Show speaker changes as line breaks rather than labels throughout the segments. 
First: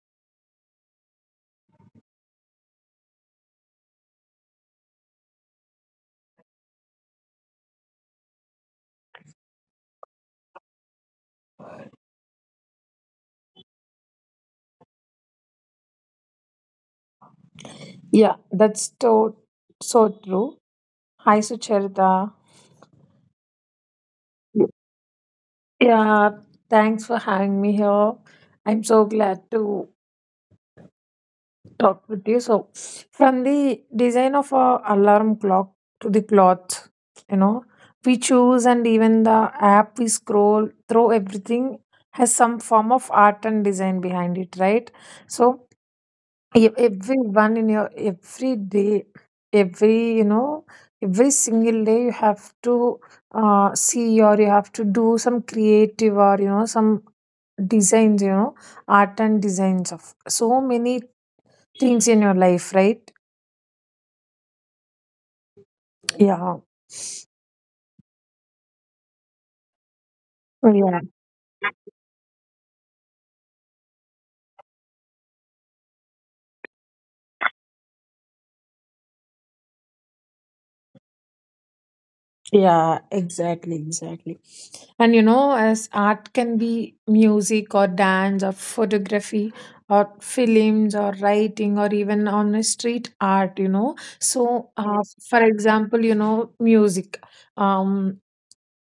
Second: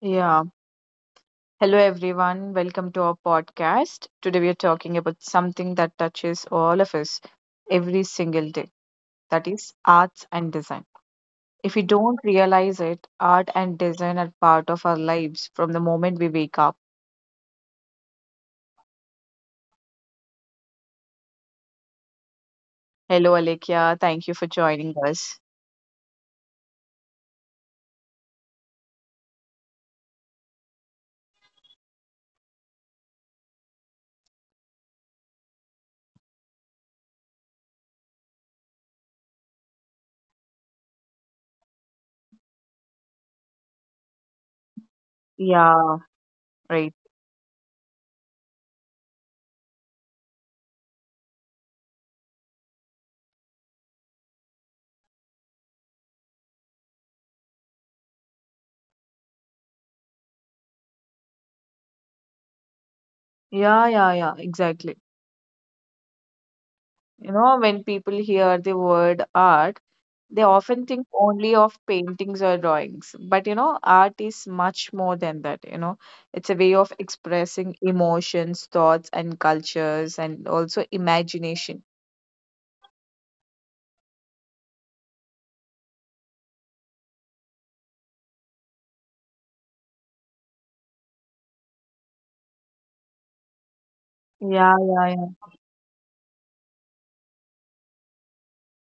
Yeah. Hello, everyone. Welcome to our podcast. Today, we are talking about something that touches all of us every single day, that is, arts and design. If we don't realize it, art and design are part of our lives from the moment we wake up.
Yeah, that's so true. Hi, Sucharita.
Hello, Alekia. Thank you for joining us.
Yeah, thanks for having me here. I'm so glad to talk with you. So, from the design of a alarm clock to the cloth, you know, we choose and even the app we scroll through, everything has some form of art and design behind it, right? So,
Yeah,
Ev
right.
everyone in your every day, every every single day you have to see or you have to do some creative or some designs, art and designs of so many things in your life, right?
Yeah, yeah, yeah, exactly.
Yeah,
When people hear the word art, they often
yeah.
think only of paintings or drawings, but art is much more than that. It's a way of expressing emotions, thoughts, and cultures, and also imagination.
Yeah, exactly, exactly. And you know, as art can be music or dance or photography or films or writing or even on a street art, you know. So,
Yeah, yeah,
yes. For
yeah.
example, you know, music. Um,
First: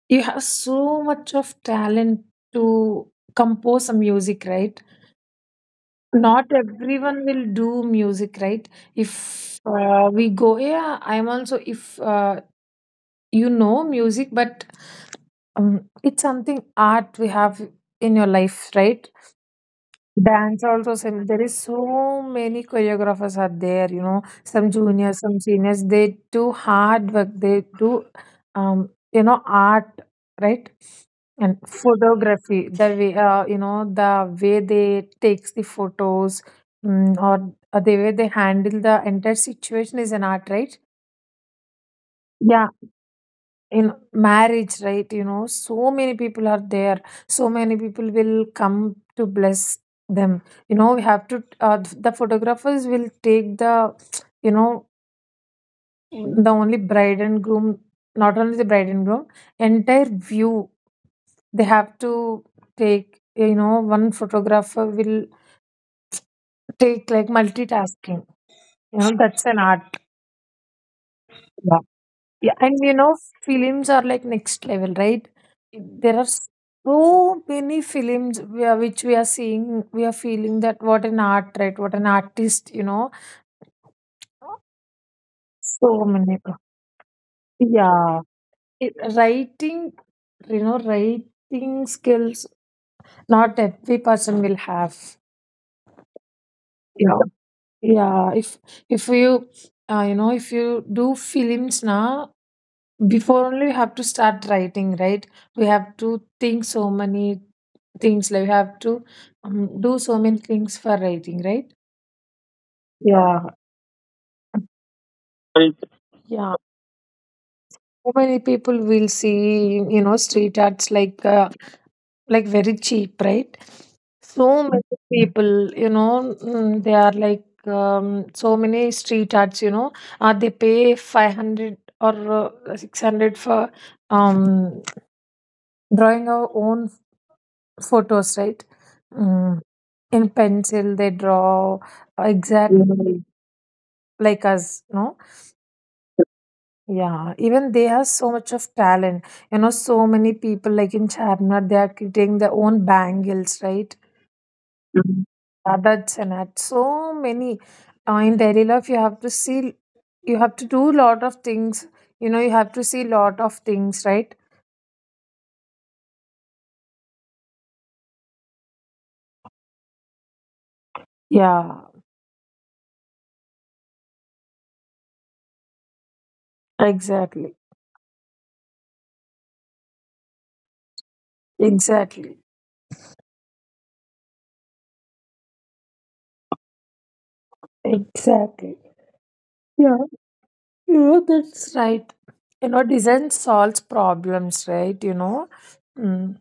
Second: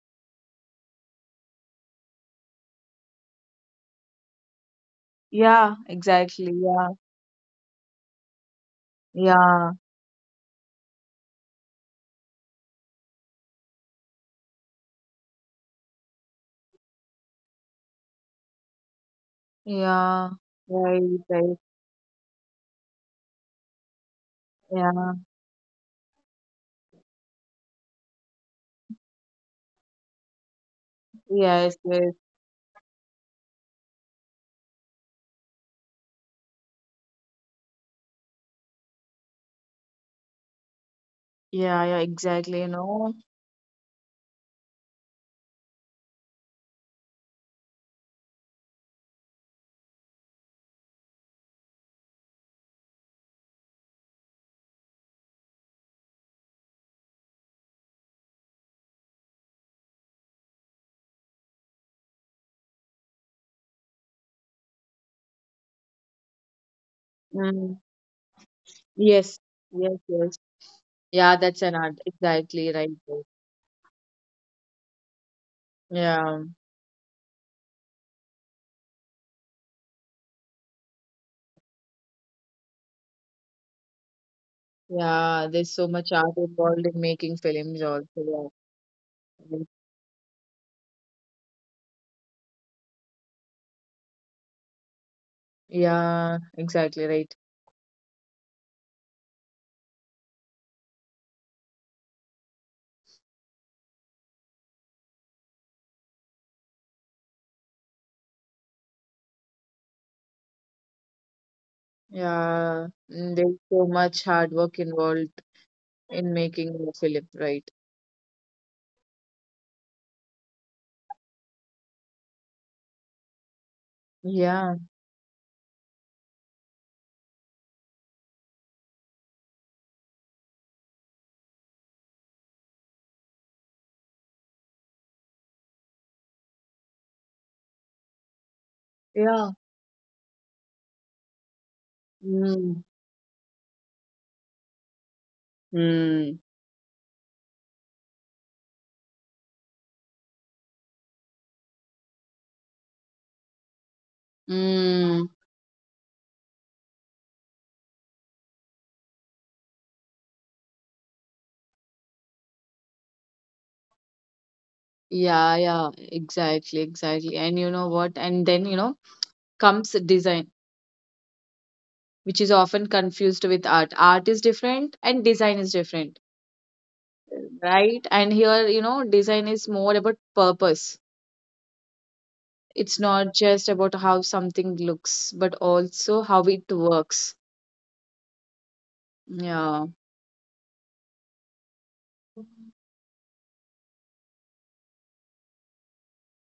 you have so much of talent to compose a music, right?
Yeah, exactly.
Not
Yeah,
everyone will do music, right? If
yeah,
we go, yeah, I'm also, if you know music, but it's something art we have in your life, right?
yeah.
Dance also,
Right,
same. There is
right.
so many choreographers are there. You know, some
Yeah,
juniors, some seniors. They do hard work. They do, you know, art, right? And
yes, yes.
photography. The way, you know, the way they takes the photos, mm, or the way they handle the entire situation is an art, right?
Yeah, yeah, exactly.
Yeah, in marriage, right? You know, so many people are there, so many people will come to bless them. You know, we have to, the photographers will take the, you know, the only bride and groom not only the bride and groom, entire view they have to take. You know, one photographer will take like
Mm.
multitasking, you know,
Yes,
that's an art.
yes, yes. Yeah, that's an art.
Yeah,
Exactly,
and
right,
you know,
right.
films are like next level, right? There are
Yeah.
so many films we are which we are seeing, we are feeling that what an art, right? What an artist, you know.
Yeah, there's so
So
much
many.
art involved in making films
Yeah.
also.
It,
Yeah,
writing, you know, writing skills, not every person will have.
yeah, exactly
Yeah.
right.
Yeah. If you, you know, if you do films now, before only we have to start writing, right? We have to think so many things, like we have to, do so many things for writing, right?
Yeah,
Yeah,
there's so much hard work involved
right.
in
Yeah,
making a film, right?
so many people will see, you know, street arts like, like very cheap, right? So
Yeah,
many people, they are like, so many street arts, you know, they pay 500 or 600 for um, drawing our own photos, right?
yeah.
Mm. In pencil, they draw
Mm,
exactly. Mhm. Like us, no?
mm,
Yeah, even they have so much of talent. You know, so many people like in Charminar, they are creating their own bangles, right? Mhm.
mm.
Adats and at so many. In daily life, you have to see, you have to do lot of things. You know, you have to see lot of things, right?
Yeah, yeah, exactly, exactly. And you know what? And then, you know, comes design,
Yeah,
which is often confused with art. Art is different and design is different,
exactly,
right? And here, design is more about purpose.
exactly,
It's not just about how something looks, but also how it works.
exactly.
Yeah.
Yeah, you know, that's right. You know, design solves problems, right? You know, Mm.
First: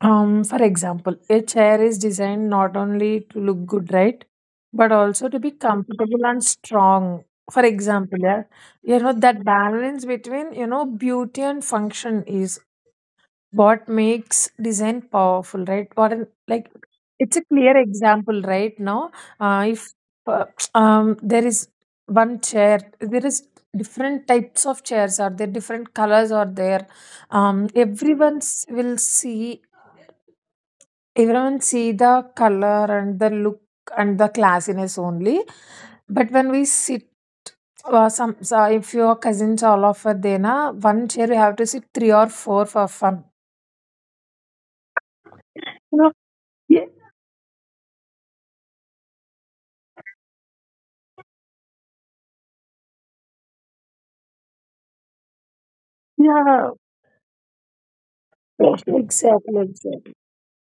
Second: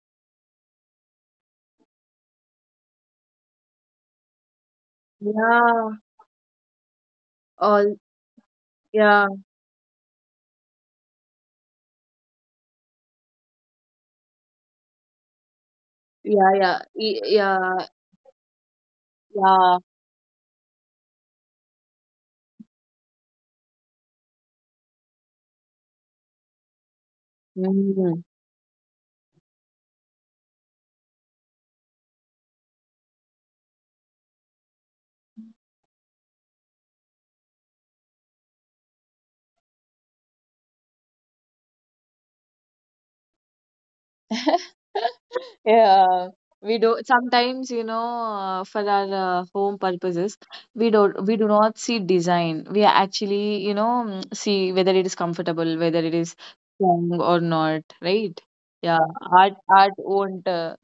for example, a chair is designed not only to look good, right, but also to be
Yeah.
comfortable and strong. For
All.
example, yeah, you know,
Yeah.
that balance between, you know, beauty and function is what makes design powerful, right? What an,
Yeah.
like
Yeah.
it's a clear
Yeah.
example right now. Uh,
Yeah.
if uh, there is one chair, there is different types of chairs are there, different colors are there.
Mm.
Will see, everyone see the color and the look and the classiness only, but when we sit, some, so if your cousins all of a day na, one chair you have to sit three or four for fun, you know,
Yeah, we do sometimes, for our home purposes, we do not see design. We actually, see whether it is comfortable, whether it is
yeah,
strong or not, right? Yeah, art
exactly,
art
exactly.
won't uh,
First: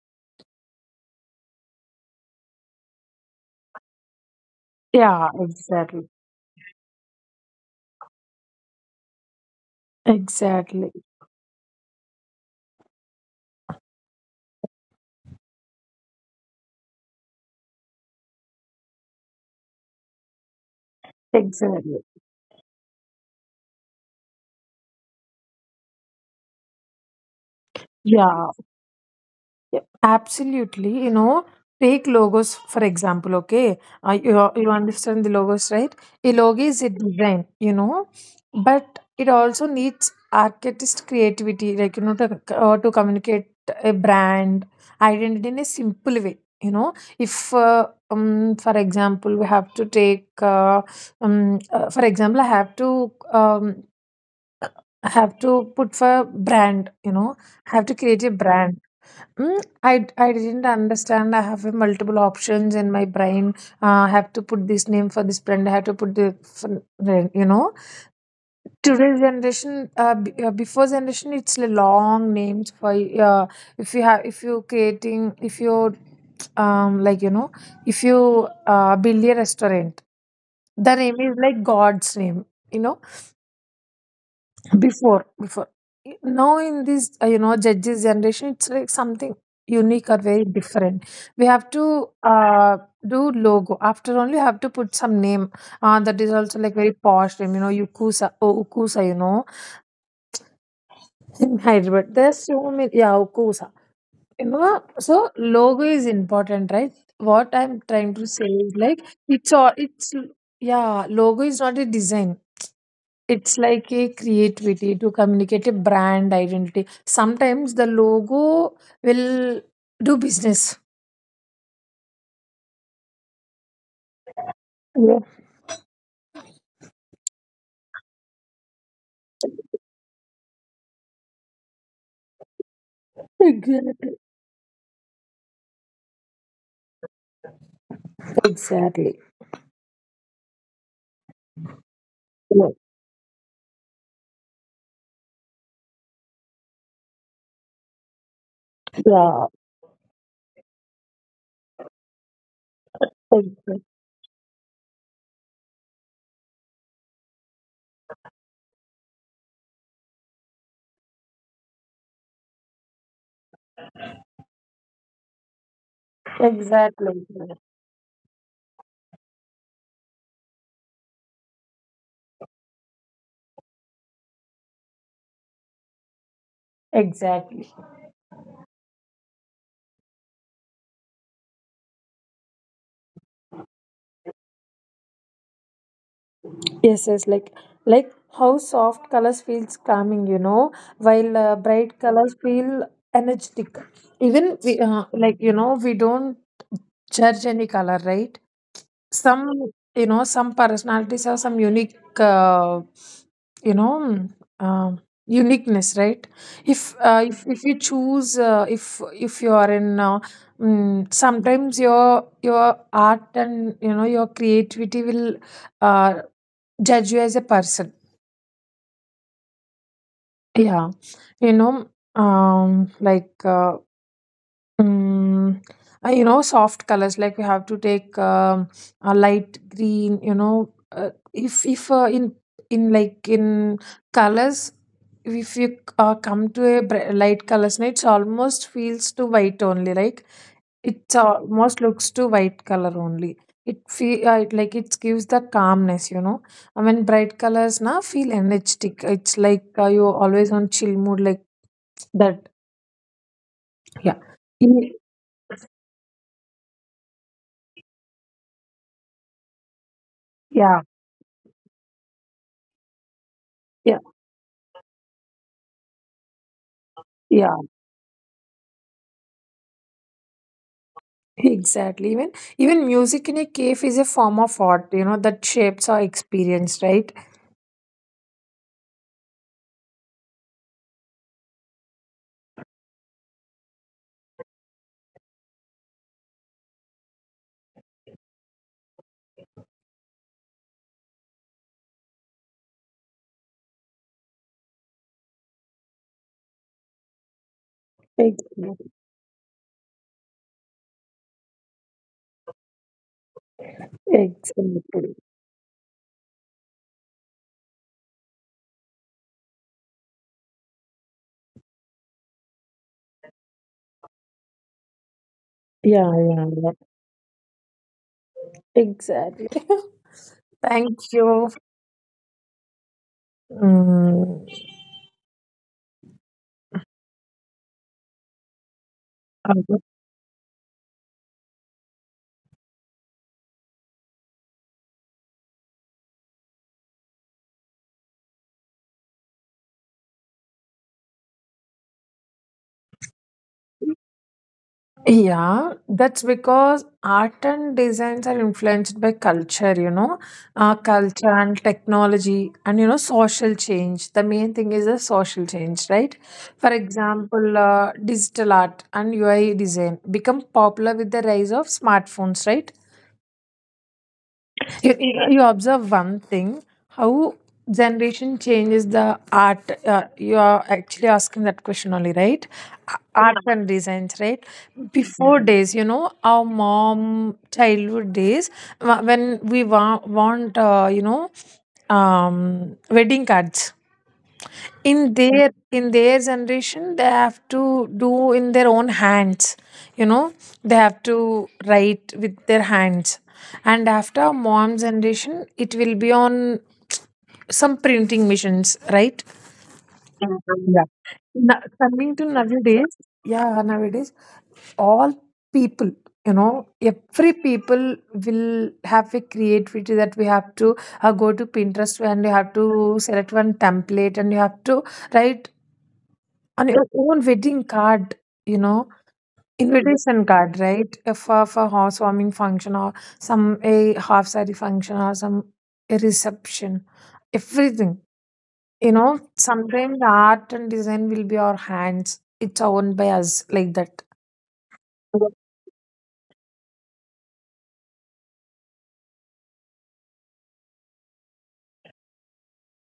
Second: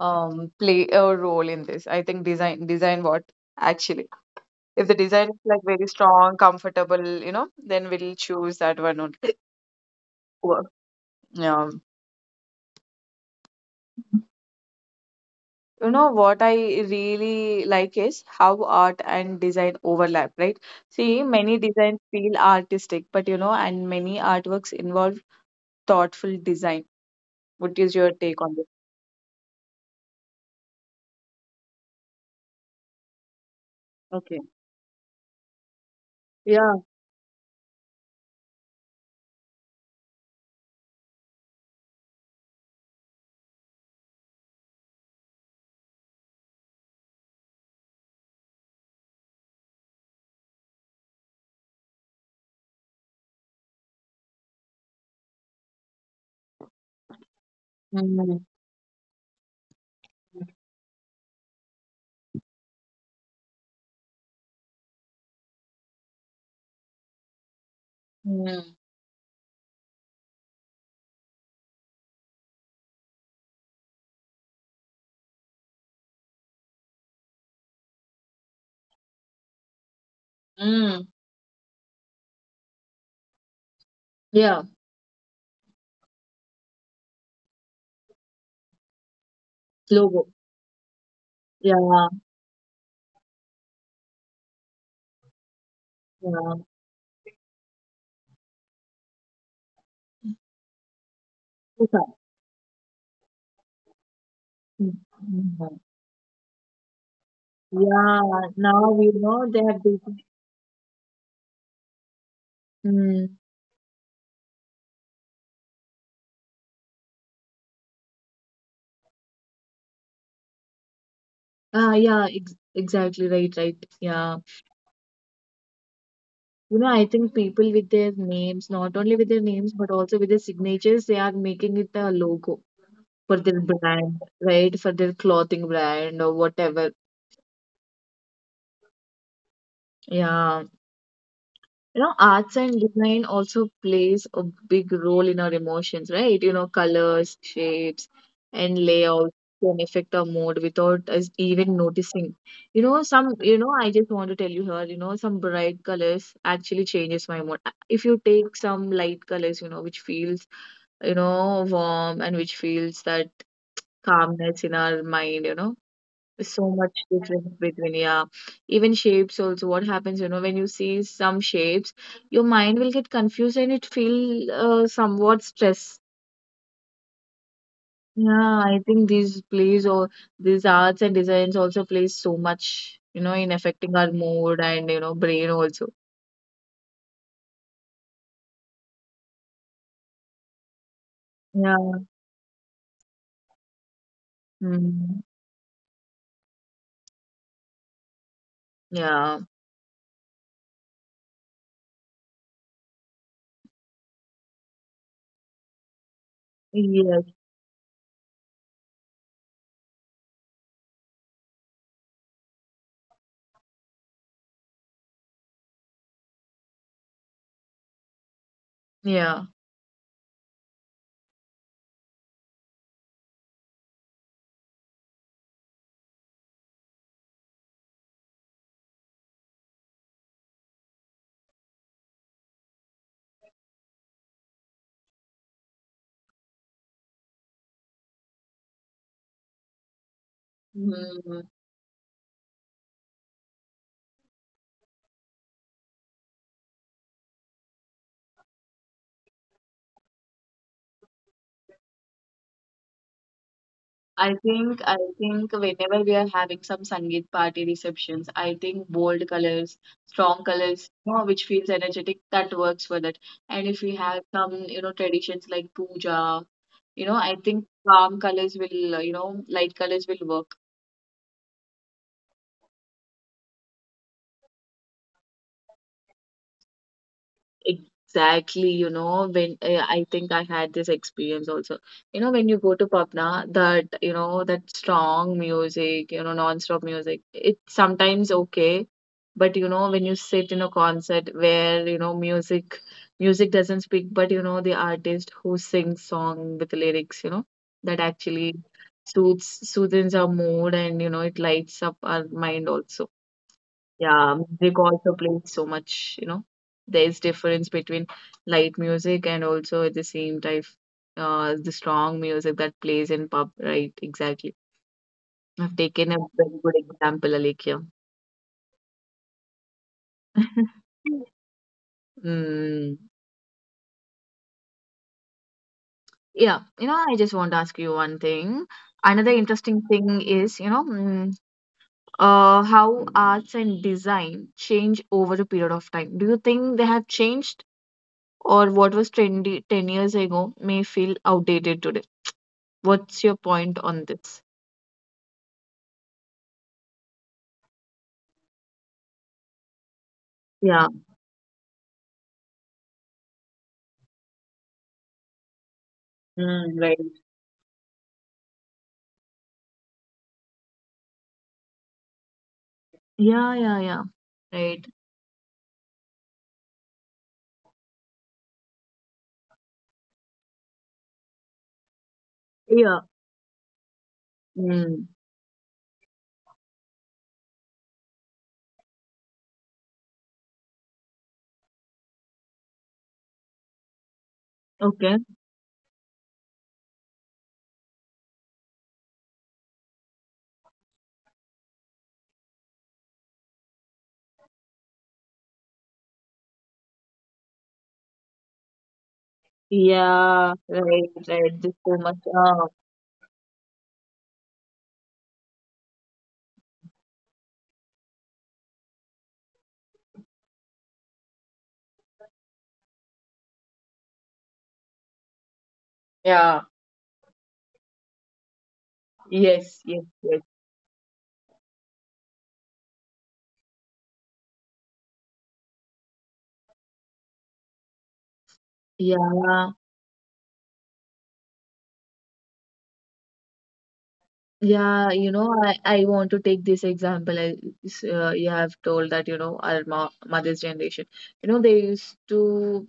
um, play a role in this. I think design what actually. If the
Yeah,
design is like very
exactly.
strong, comfortable, then we'll choose that one only. Wo-
Exactly.
Yeah. You know what I really like is how art and design overlap, right? See, many designs
Exactly.
feel artistic, but and many artworks involve thoughtful design. What is your take
Yeah,
on this?
yeah, absolutely. You know, take logos, for example, okay?
Okay.
You understand the logos, right? A logo
Yeah.
is a design, you know, but it also needs artist creativity, like, you know, to communicate a brand identity in a simple way. You know, if, for example, we have to take, for example, I have to put for brand, you know, I have to create a
Mm,
brand. I didn't understand. I have multiple options in my brain. I have to put this name for this brand. I have to put the, for, you know,
mm,
today's generation, before generation, it's a long names for, if you, like, you know, if you, build a restaurant, the
mm.
name is like God's name. You know,
Yeah.
before now in this, you know, judges generation, it's like something unique or
Logo.
very different. We have to,
Yeah.
do logo, after only have to put some name, that is also
Yeah.
like very posh name, you know, ukusa, oh ukusa, you know, in Hyderabad
Okay.
there's so many, yeah, ukusa, you know. So
Mm.
logo is important, right? What I'm trying to
Yeah,
say is
now
like
we know
it's
they
all
have
it's
become.
yeah, logo is not a design.
Mm.
It's like a creativity to communicate a brand identity. Sometimes the logo will do business.
Ah, yeah, ex exactly right, right. Yeah,
Yeah,
I think people with their names, not only with their names, but also with their signatures, they are making it a logo for their
exactly.
brand, right? For their clothing brand or whatever.
Exactly.
Yeah. Arts
Yeah,
and design also plays a big role in our emotions, right? Colors, shapes and layouts
yeah,
can affect our mood without us even noticing. You know some you know
ex-
I just want to tell you here, some bright colors actually changes my mood. If you take some light colors, which feels warm and which feels that calmness in our mind, so much
Exactly.
difference between. Yeah, even shapes also, what happens, when you see some shapes, your mind will get confused and it feel somewhat stress.
Exactly.
Yeah, I think these plays, or these arts and designs also plays so much, in affecting our mood and brain also.
Yes, yes. Like how soft colors feels calming, you know, while
Yeah,
bright colors feel energetic. Even we,
mm,
like you know, we don't judge any color, right? Some,
yeah,
you know, some personalities have some unique, you know mm, uh, uniqueness, right?
yes,
If you choose, if you are in, sometimes your art and you know your creativity will, uh, judge you as a person.
yeah.
Yeah, you know, um like uh, Mm, you know, soft colors like we have to take, a light green. You know, if in in like in colors, if you, come to a light colors, no, it's almost feels to white only. Like it
Mhm.
almost looks to white color only. It feel, like it gives the calmness. You know, I mean bright colors now feel energetic. It's like, you always on chill mood like that. Yeah.
I think
Yeah.
I think whenever we are having some Sangeet party receptions, I think bold colors, strong colors, which feels energetic, that works for that. And if
Yeah.
we have some, traditions like puja, I
Yeah.
think calm colors will, light colors will work.
Exactly. Even music in a cave is a form of art, you know, that shapes our experience, right?
Exactly, when I think I had this experience also. When you go to pub that, that strong music, non-stop music, it's sometimes okay. But, when you sit in a concert where, music, doesn't speak, but, the artist who sings song with lyrics, that actually
Exactly.
soothes our mood and, it lights up our mind also. Yeah, music
Exactly.
also plays so much, you know. There's difference between light music and also at the same time the strong music that plays in pub, right? Exactly. I've
Yeah,
taken a
yeah,
very
yeah.
good example, Alekia.
Exactly. Thank you.
Mm,
Mm.
yeah, I just want to ask you one thing. Another interesting thing is, how arts and design change over a period of time. Do you think they have changed, or what was trendy 10 years ago may feel outdated today? What's your point on this?
Yeah, that's because art and designs are influenced by culture, you know,
Yeah.
culture and technology and, you know, social change. The main thing is the social change, right? For
Mm, right.
example, digital art and UI design become popular with the rise of smartphones, right?
Yeah, yeah, yeah. Right.
You observe one thing, how generation changes the art. You are actually asking that question only, right? A-
Yeah.
Art and designs, right?
Mm.
Before days, you know, our mom childhood days, when we want, um wedding cards. In
Okay.
their, generation they have to do in their own hands, you know, they have to write with their hands. And after mom's generation, it will be on some printing machines, right?
Yeah,
Yeah.
right, right. Just so
Coming
much.
to nowadays, yeah, nowadays all people, you know, every people will have a creativity, that we have to, go to Pinterest and you have to select one template and you have to write
Yeah.
on your own wedding card, you know,
Yes, yes,
invitation
yes.
card, right? If for housewarming function or some a half saree function or some a reception, everything. You know,
Yeah.
sometimes the art and design will be our hands. It's owned by us like that.
Yeah, I want to take this example. You have told that, our mo mother's generation, they used to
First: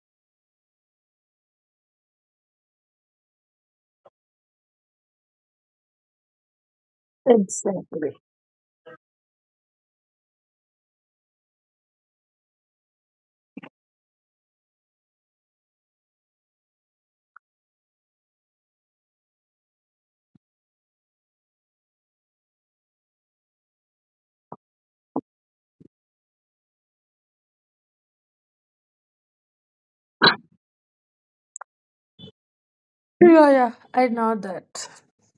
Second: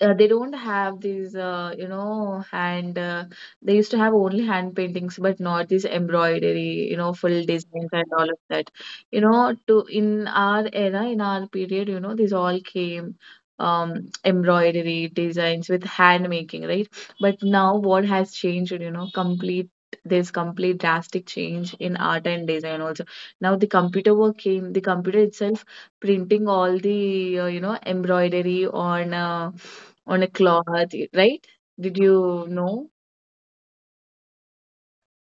they don't have these hand they used to have only hand paintings but not this embroidery, full designs and
Exactly.
all of that. To in our era, in our period, these all came, um embroidery designs with hand making, right? But now what has changed, complete, there's complete drastic change in art and design also. Now the computer work came, the computer itself printing all the embroidery on a cloth, right? Did you know?
Yeah, yeah, I know that.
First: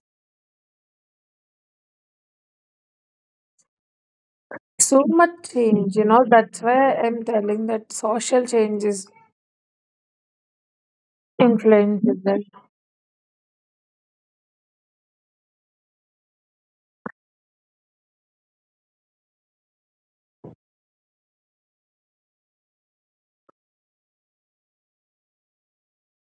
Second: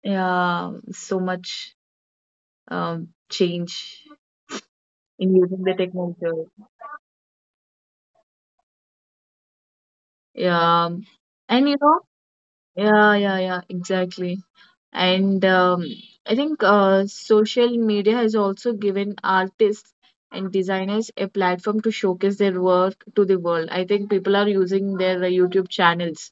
Yeah, so much change
So
in
much
using the
change, you
technology.
know, that's why I'm telling that social change is
Yeah, and you know,
influenced.
yeah, yeah, yeah, exactly. And I think social media has also given artists and designers a platform to showcase their work to the world. I think people are using their YouTube channels.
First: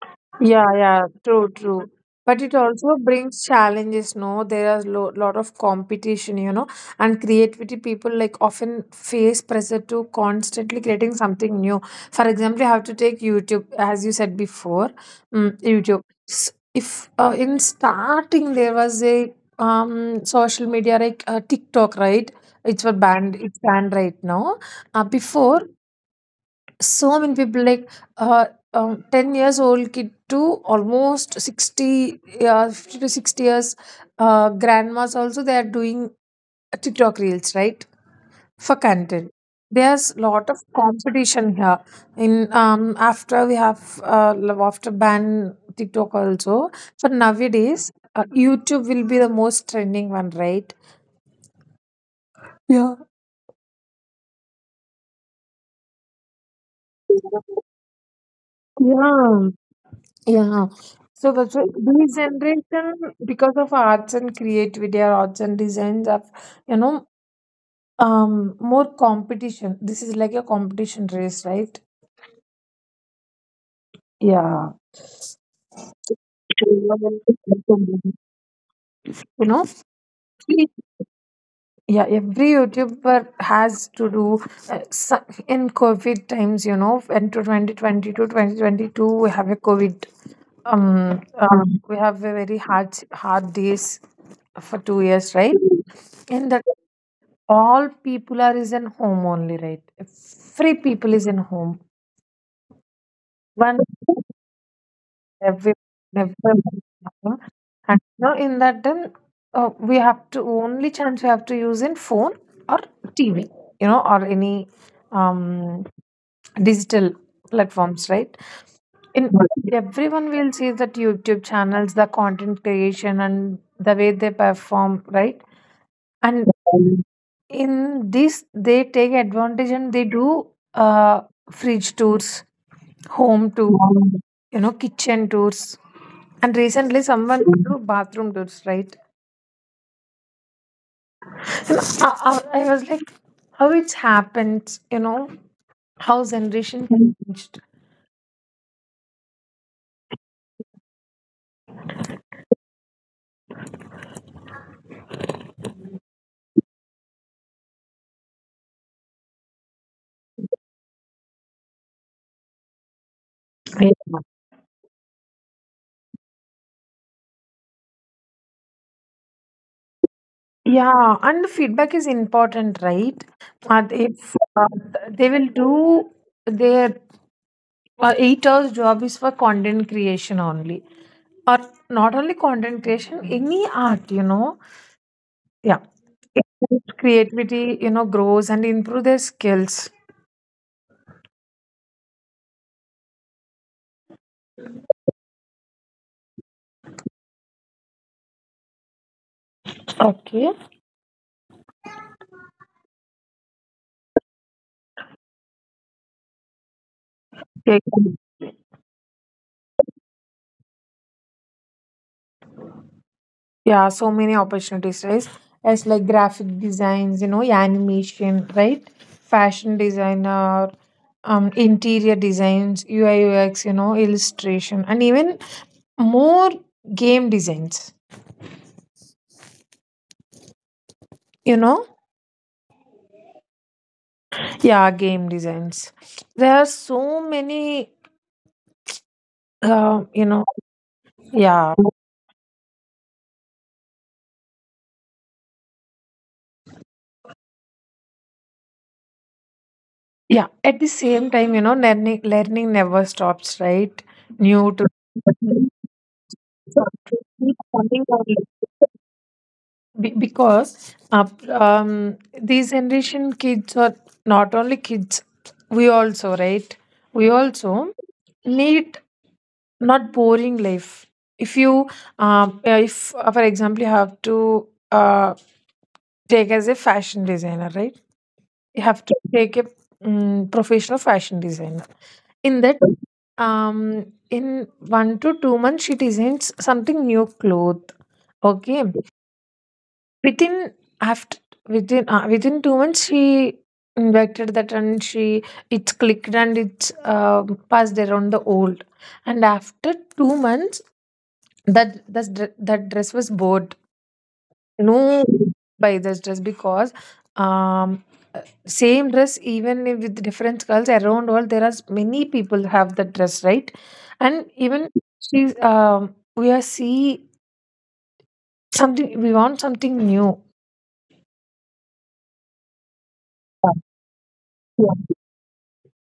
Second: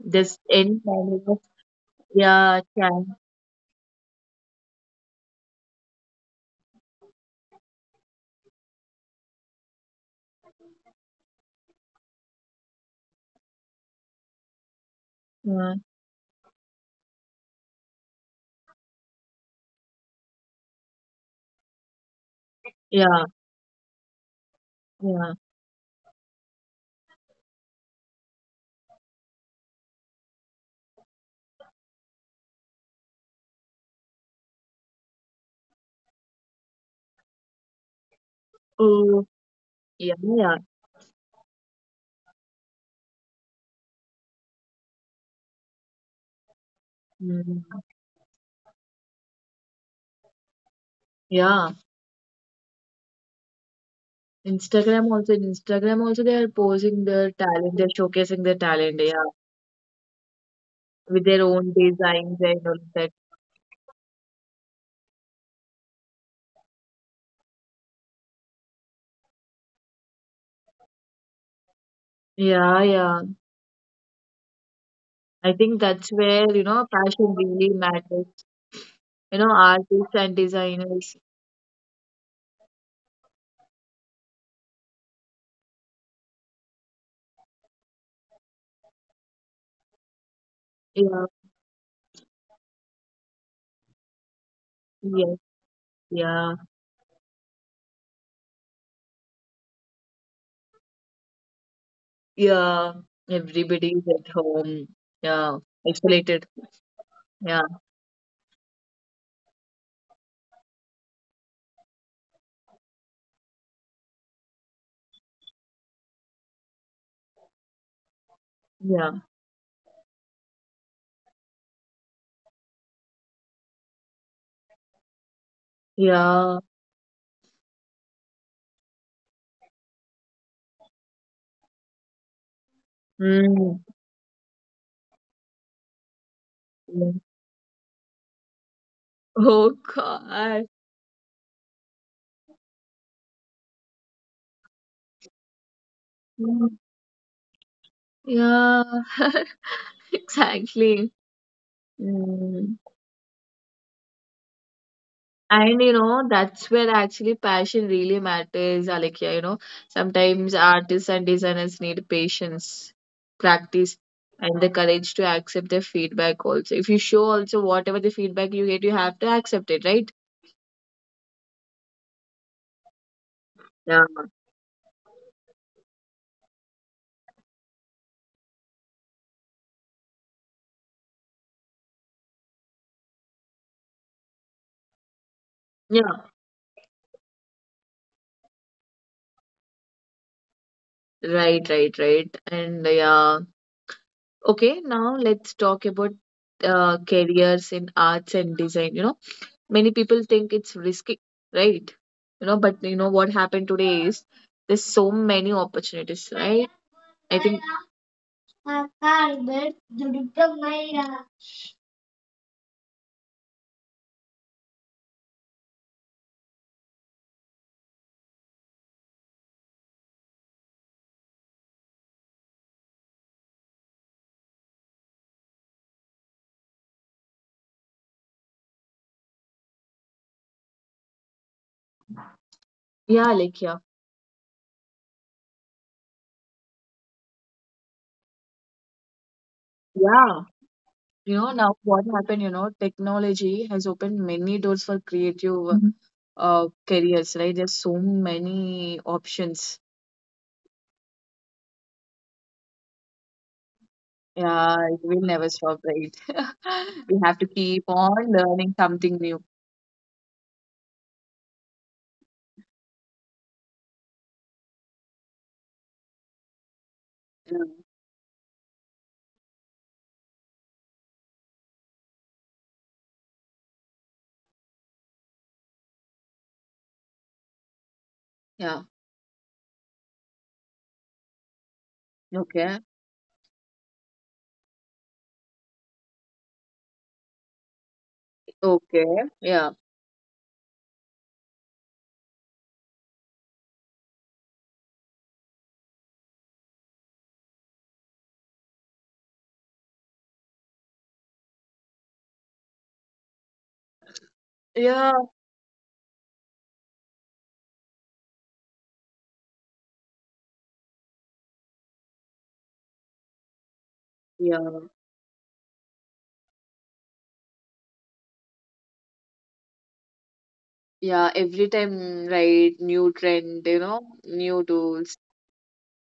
This
Yeah,
any
yeah,
kind of,
true, true. But it
yeah,
also brings challenges, no? There are lo lot of competition, you know, and creativity people like often face pressure to constantly creating something new. For example, you have to take YouTube, as you said before,
yeah,
YouTube. If in starting there was a social media like TikTok, right?
yeah,
It's banned right now.
yeah.
Before so many people like, uh, 10 years old kid to almost 60, 50 to 60 years, grandmas also, they are doing TikTok reels, right, for
Oh,
content.
yeah,
There's lot
yeah.
of competition here. In After we have, after ban TikTok also, for
Mm.
nowadays, YouTube will be the most trending one, right?
Yeah,
Yeah,
Instagram also in Instagram also they are posing their talent, they're showcasing their talent, yeah,
yeah. Yeah.
with
So
their
that's why
own
this
designs and all
generation,
that.
because of arts and creativity or arts and designs of, you know, more competition. This is like a competition race, right?
Yeah, yeah.
Yeah.
I think that's where, passion really
You
matters. You know,
know,
artists and designers.
yeah, every YouTuber has to do, in COVID times, you know, into to 2022, we have a COVID,
Yeah,
we have a very hard, hard days for two
yes,
years, right? In
yeah,
that all people are is in home only, right? Every people is in home.
yeah.
One
Everybody is at home. Yeah,
every
isolated.
Everyone is in home.
Yeah,
And you know, in that then we have to only chance we have to use in phone or TV, you know, or any um digital platforms, right?
yeah,
In everyone will see that YouTube channels, the content creation and the way they perform, right? And
yeah.
in this, they take advantage and they do uh, fridge tours, home
Mm.
tours, you know, kitchen tours. And recently,
Yeah.
someone do bathroom tours, right?
Oh God.
I was like, how it happens, you know, how
Mm.
generation changed.
Yeah, exactly. Mm. And that's where actually passion really matters, Alekhya. Sometimes artists and designers need patience, practice, and the courage to accept their feedback also. If you show also whatever the feedback you get, you have to accept it, right?
Yeah, and the feedback is important, right? But
Yeah.
if they will do their 8 hours job is for content creation only. Or not only content creation, any art, you know. Yeah.
Yeah.
It helps creativity, you know, grows and improve their skills.
Right, right, right. And yeah. Okay, now let's talk about careers in arts and design. Many people
Okay.
think it's risky, right? you know but you know what happened today is There's so many opportunities, right? I think,
Yeah, yeah, so many opportunities, right? As like graphic designs, you know, animation, right? Fashion designer, interior designs, UI UX, you know, illustration, and even more game designs. You know,
yeah, like yeah,
yeah, game designs. There are so many, you
yeah.
know,
Now
yeah.
what happened, technology has opened many doors for creative. Mhm. Careers, right? There's so many options,
Yeah, at the same time, you know, learning never stops, right? New
yeah,
to
it will never stop, right?
So,
We have to keep on learning something new.
Be- because these generation kids are not only kids, we also, right? We
Yeah.
also need not boring life. If you, if for example, you have to take as a fashion designer, right? You
Yeah.
have to take a professional fashion designer. In that,
Okay,
in 1 to 2 months, she designs something new cloth. Okay.
okay, yeah.
Within, after, within 2 months, she invented that and she, it's clicked and it's passed around the old. And after 2 months, that dress was bought.
Yeah,
No, buy this dress because um same dress even if with different girls around all there are s- many people have the dress, right? And
yeah,
even she's we are see something, we want something new.
yeah. Every time, right? New trend, you know, new
Yeah,
tools.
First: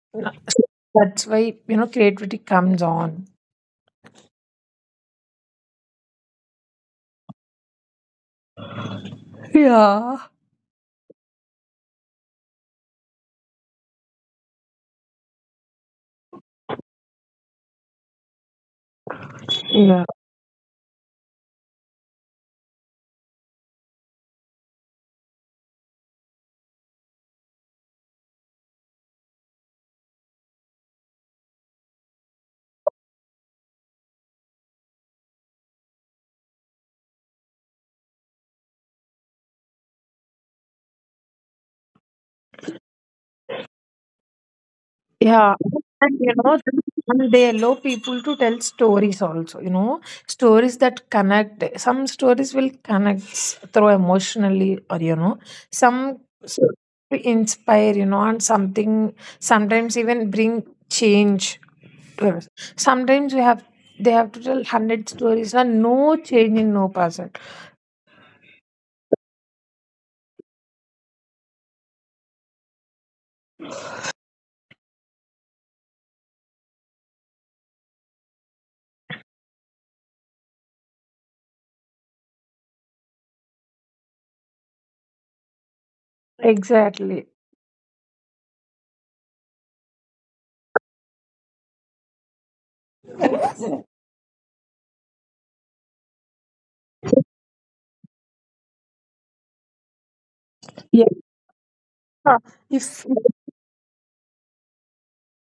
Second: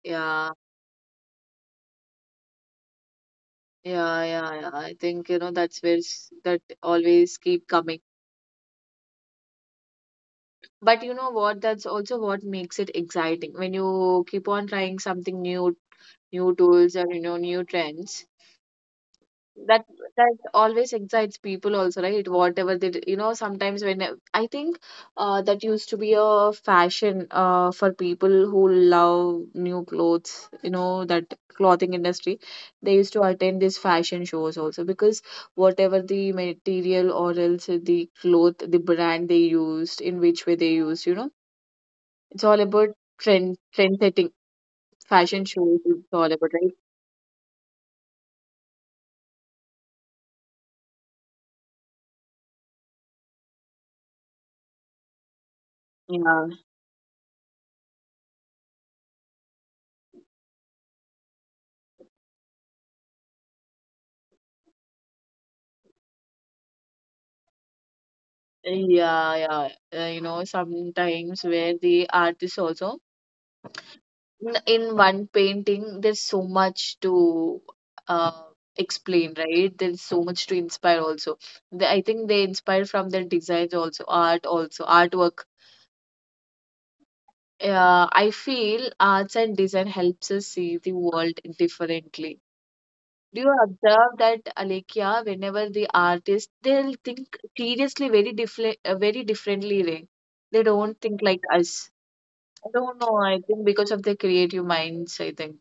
Yeah,
that's why, you know, creativity comes on.
yeah, yeah, yeah. I think, that's where that always keep coming.
Yeah.
But you know what? That's also what makes it exciting when you keep on trying something new, new tools or you know, new trends. that
Yeah.
that always excites people also, right? Whatever you know, sometimes when I think, that used to be a fashion for people who love new clothes, that clothing industry, they used to attend these fashion shows also, because whatever the material or else the cloth, the brand they used, in which way they used, it's all about trend setting. Fashion
Yeah,
shows, it's
and
all
you
about,
know,
right?
and they allow people to tell stories also, you know, stories that connect. Some stories will connect through emotionally, or you know, some
Yeah.
s- inspire, you know, and something sometimes even bring change to us. Sometimes we have they have to tell 100 stories and no change in no person.
Yeah, yeah. Sometimes where the artist also, in one painting, there's so much to uh, explain, right? There's so much to inspire also. I think they inspire from their designs also, art also, artwork.
Exactly.
I feel arts and design helps us see the world differently. Do you observe that, Alekia, whenever the artist, they'll think seriously very different, very differently. Right? They don't
Yeah.
think like us. I don't
If
know. I think because of the creative minds, I think.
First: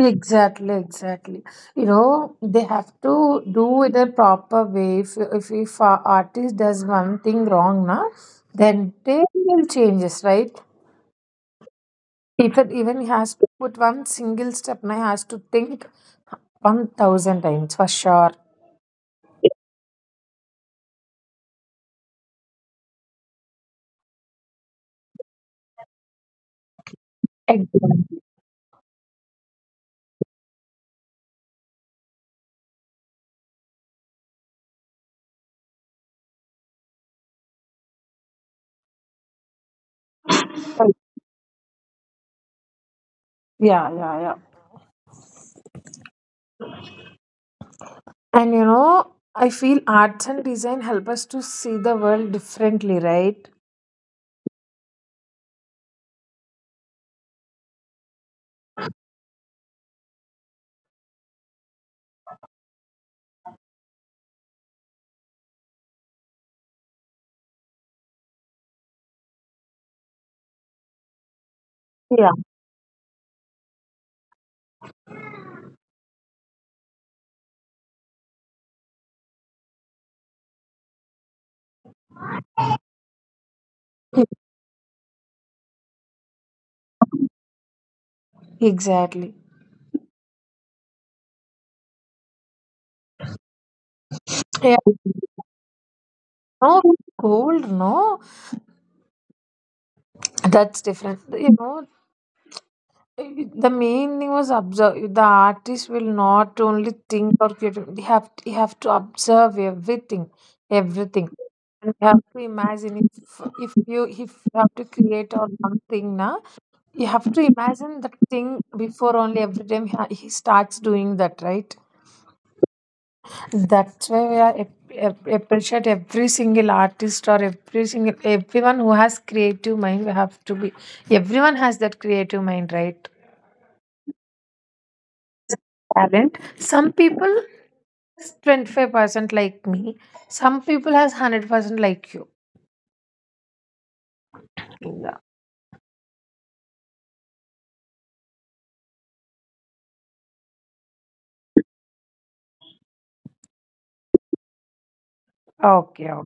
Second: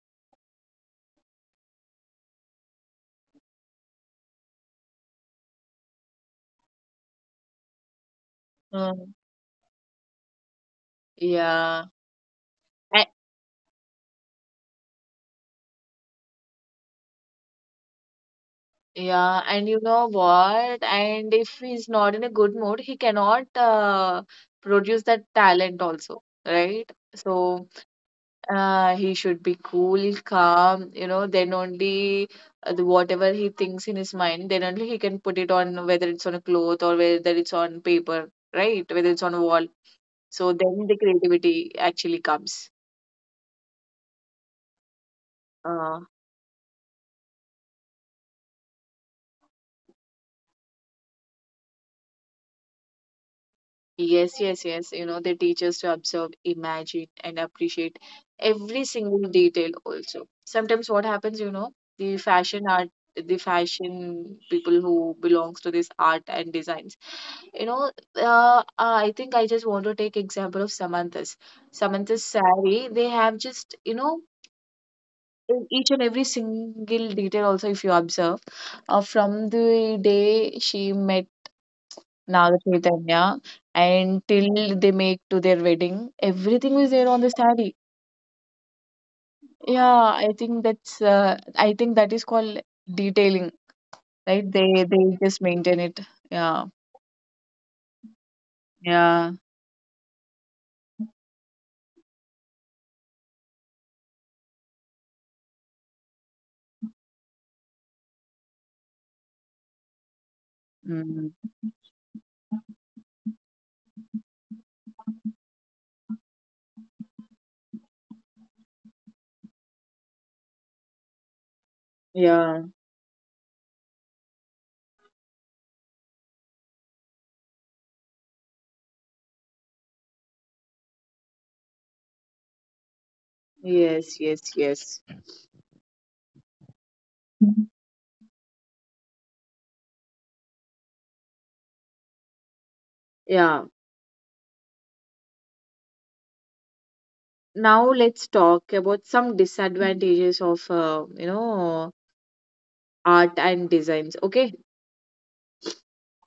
exactly, exactly. You know, they have to do it a proper way. If a artist does one thing wrong, na, then
Mm.
they will changes, right?
Yeah.
If it
A-
even has to put one single step, na, has to think 1,000 times for sure.
yeah, and you know what? And if he's not in a good mood, he cannot produce that talent also, right? So
Exactly.
he should be cool, calm, then only whatever he thinks in his mind, then only he can put it on whether it's on a cloth or whether it's on paper, right? Whether it's on a wall. So then the creativity actually comes.
Yeah, yeah, yeah.
Uh,
And you know, I feel arts and design help us to see the world differently, right?
Yes, yes, yes. You know, they teach us to observe, imagine, and appreciate every single detail also. Sometimes what happens, the fashion art, the fashion people who belongs to this art and designs, you know, I think I just want to take example of Samantha's. Samantha's
Yeah.
saree, they have just, in each and every single detail also if you observe from the day she met Naga Chaitanya, and till they make to their wedding, everything was there on the saree.
Exactly.
Yeah, I think that's I think that is called detailing, right?
Yeah.
They just maintain it. Yeah,
No, gold, no.
yeah,
That's different. You know, the main thing was observe the artist will not only think or create, you have to observe everything, everything.
mm,
And you have to imagine if you have to create or something na, you have to imagine the thing before only every time he starts doing that, right?
yeah.
That's why we are appreciate every single artist or every single everyone who has creative mind, we have to be everyone has that creative mind, right?
Yes, yes, yes.
Talent, some people
Mhm.
25% like me. Some people has 100% like you.
Yeah.
Yeah.
Now let's talk about some disadvantages of art and designs. Okay.
Okay, okay.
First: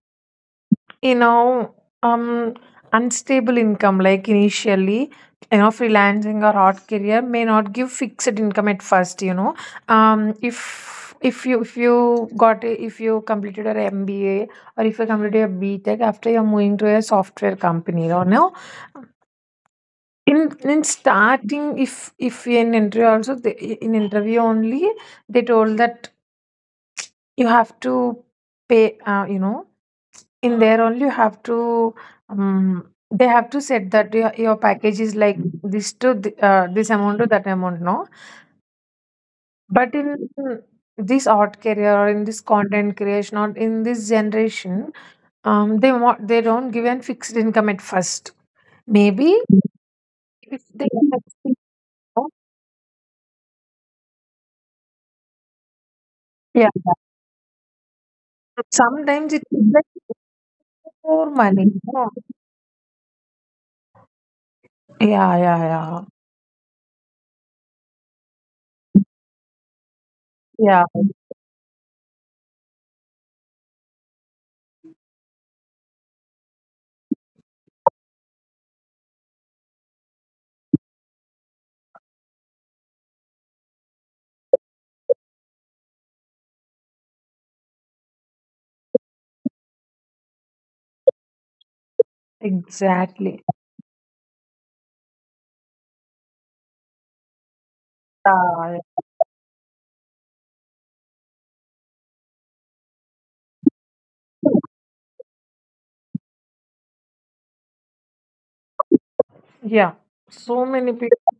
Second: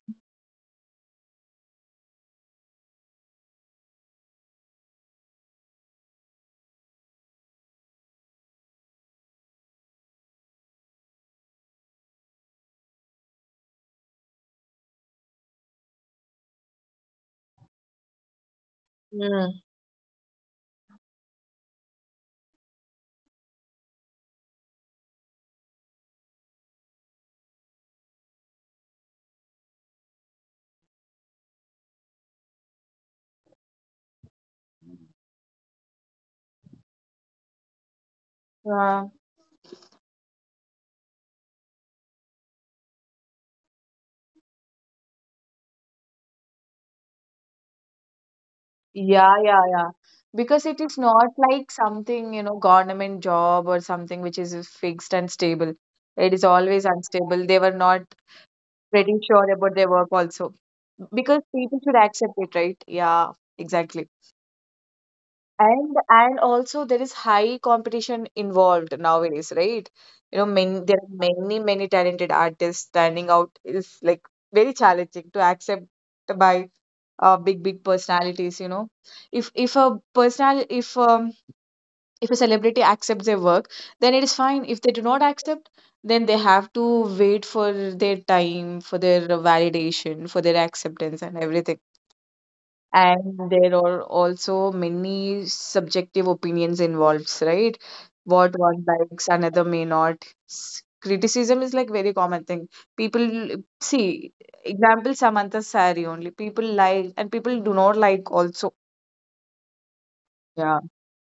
You know, um, unstable income like initially, you know, freelancing or hot career may not give fixed income at first. You know, if if you got a, if you completed your MBA or if you completed your B tech after you're moving to a software company, you know,
Mm.
in starting if in interview also they, in interview only they told that you have to pay, you know, in there only you have to, they have to set that your package is like this to this amount to that amount, no?
Yeah.
But in this art career or in this content creation or in this generation, they want they don't give an fixed income at first. Maybe
Yeah, yeah, yeah.
if
Because
they,
it is not like something, you know, government job or something which is fixed and stable. It is
yeah,
always unstable. They were not pretty
sometimes it's
sure about
like
their work also.
more
Because
money.
people should
No?
accept it, right? Yeah, exactly.
Yeah, yeah,
And
yeah,
and also there is high competition involved nowadays, right? You know,
yeah,
many there are many, many talented artists. Standing out is like very challenging to accept by big big personalities, you know. if if a personal if um, if a celebrity accepts their work, then it is fine. If they do not accept, then they have to wait for their time, for their validation, for their acceptance and everything.
exactly.
And there are also many subjective opinions involved, right? What
Yeah.
one likes, another may not. Criticism is like very common thing. People see example Samantha's saree only. People like and people do not like also.
Yeah, so
Yeah,
many people,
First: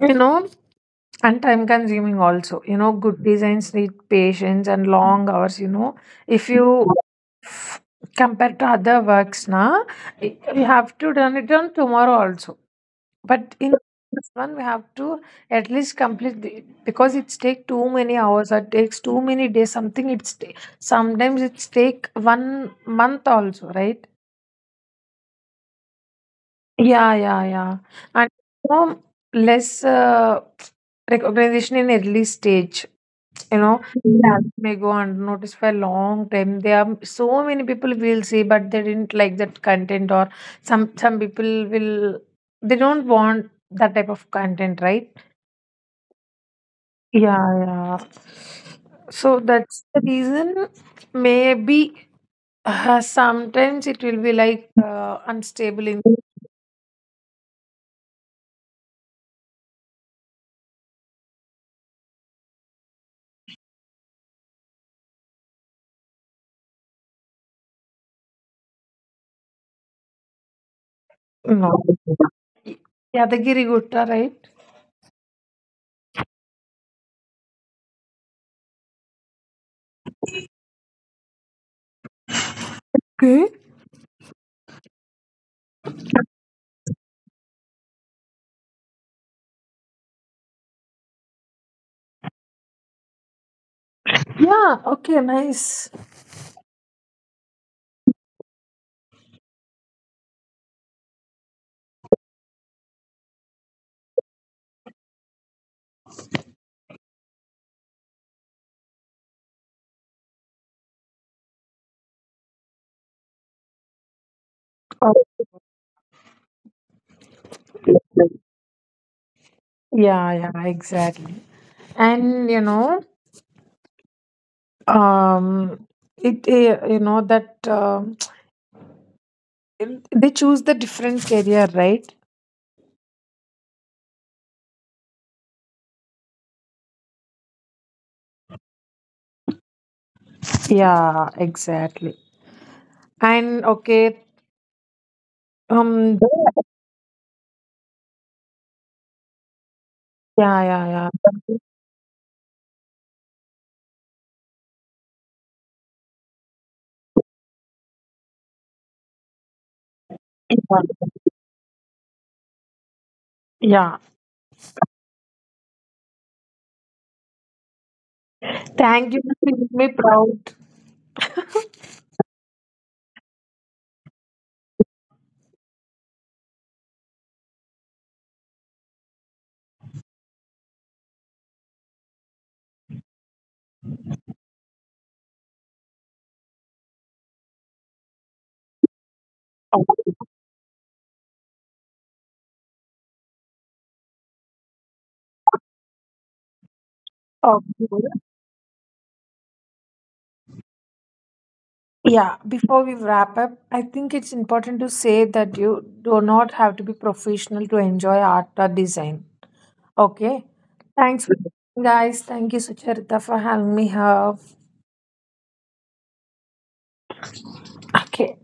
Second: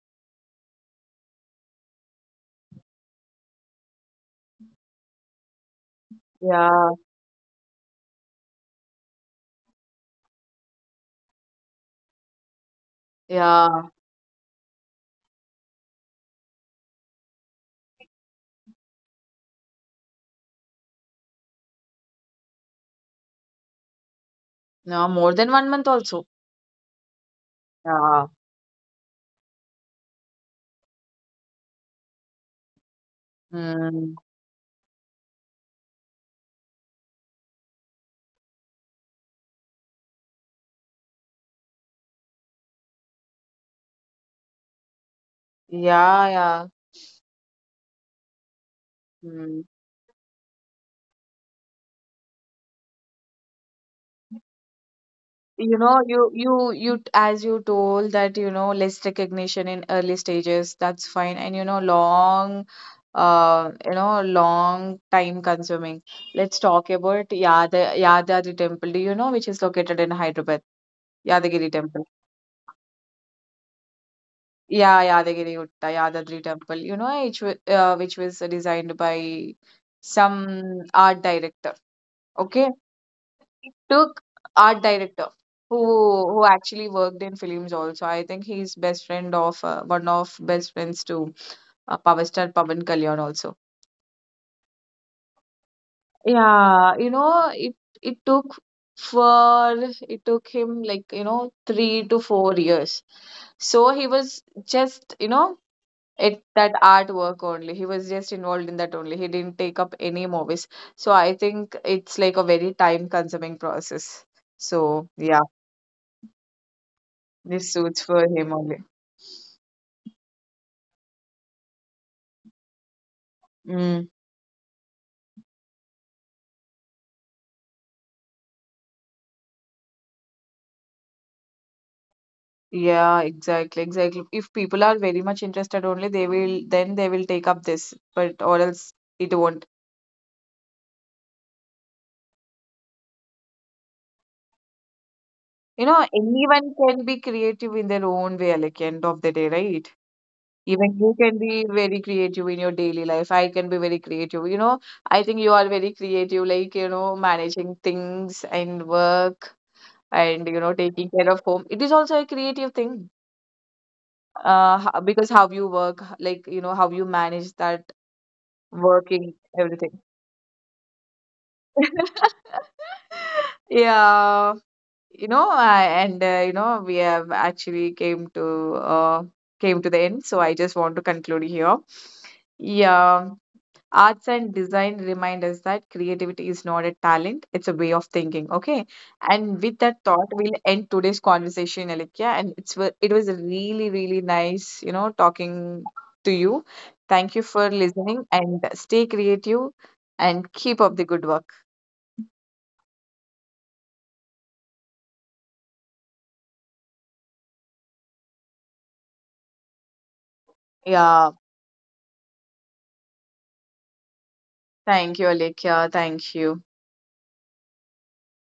you know, and time consuming also. You know, good designs need patience and long hours. You know, if you
yeah,
f- compare to other works, na, I- we have to done it on tomorrow also. But in
yeah.
this one, we have to at least complete the, because it's take too many hours or takes too many days. Something it's ta- sometimes it's take 1 month also, right?
No, more than 1 month also.
Yeah, yeah, yeah.
Yeah.
And you know, less recognition in early stage, you know,
Mm.
yeah, may go unnoticed for a long time. There are so many people will see, but they didn't like that content, or some people will they don't want that type of content, right?
Yeah, yeah.
Yeah, yeah. So
Mm.
that's the reason. Maybe sometimes it will be like
You
unstable in.
know, you as you told that, you know, less recognition in early stages, that's fine. And you know, long time consuming. Let's talk about Yada Yadadri Temple. Do you know which is located in Hyderabad?
No.
Yadagiri Temple.
Yadagiri Gutta, right?
Yeah, Yadagiri Gutta, Yadadri Temple. Which was designed by some art director. Okay.
Okay.
Took art director who actually worked in films also. I think he's best friend of one of best friends to power star Pavan Kalyan also.
Yeah, okay, nice.
Yeah, you know it took for it took him like, you know, 3 to 4 years. So he was just, you know, at that artwork only. He was just involved in that only. He didn't take up any movies. So I think it's like a very time consuming process. So yeah. This suits for him only.
Yeah, yeah, exactly. And you know,
Mm.
um, it you know that they choose the different career, right?
Yeah, exactly, exactly. If people are very much interested only, they will then they will take up this, but or else it won't.
Yeah, exactly. And okay,
You know,
um,
anyone can be creative in their own way, like end of the day, right?
yeah,
Even
yeah,
you
yeah,
can be very creative in your daily life. I can be very creative. You know, I think you are very creative, like, you know, managing things and work and, you know, taking
yeah,
care of home. It is also a creative thing
yeah.
because how you work like, you know, how you manage that
Thank you
working,
for making me
everything.
proud.
Yeah, you know, we have actually came to the end, so I just want to conclude here. Yeah. Arts and design remind us that creativity is not a talent, it's a way of thinking. Okay. And with
Of,
that thought, we'll end today's conversation, Alikya. And it was really, really nice, you know, talking to you. Thank you
of
for
you.
listening and stay creative and keep up the good work.
Yeah, before we wrap up, I think it's important to say that you do not have to be professional to enjoy art or design. Okay. Thanks,
Yeah.
guys. Thank you, Sucharita, for having me here.
Thank you, Alikya. Thank you.
Okay.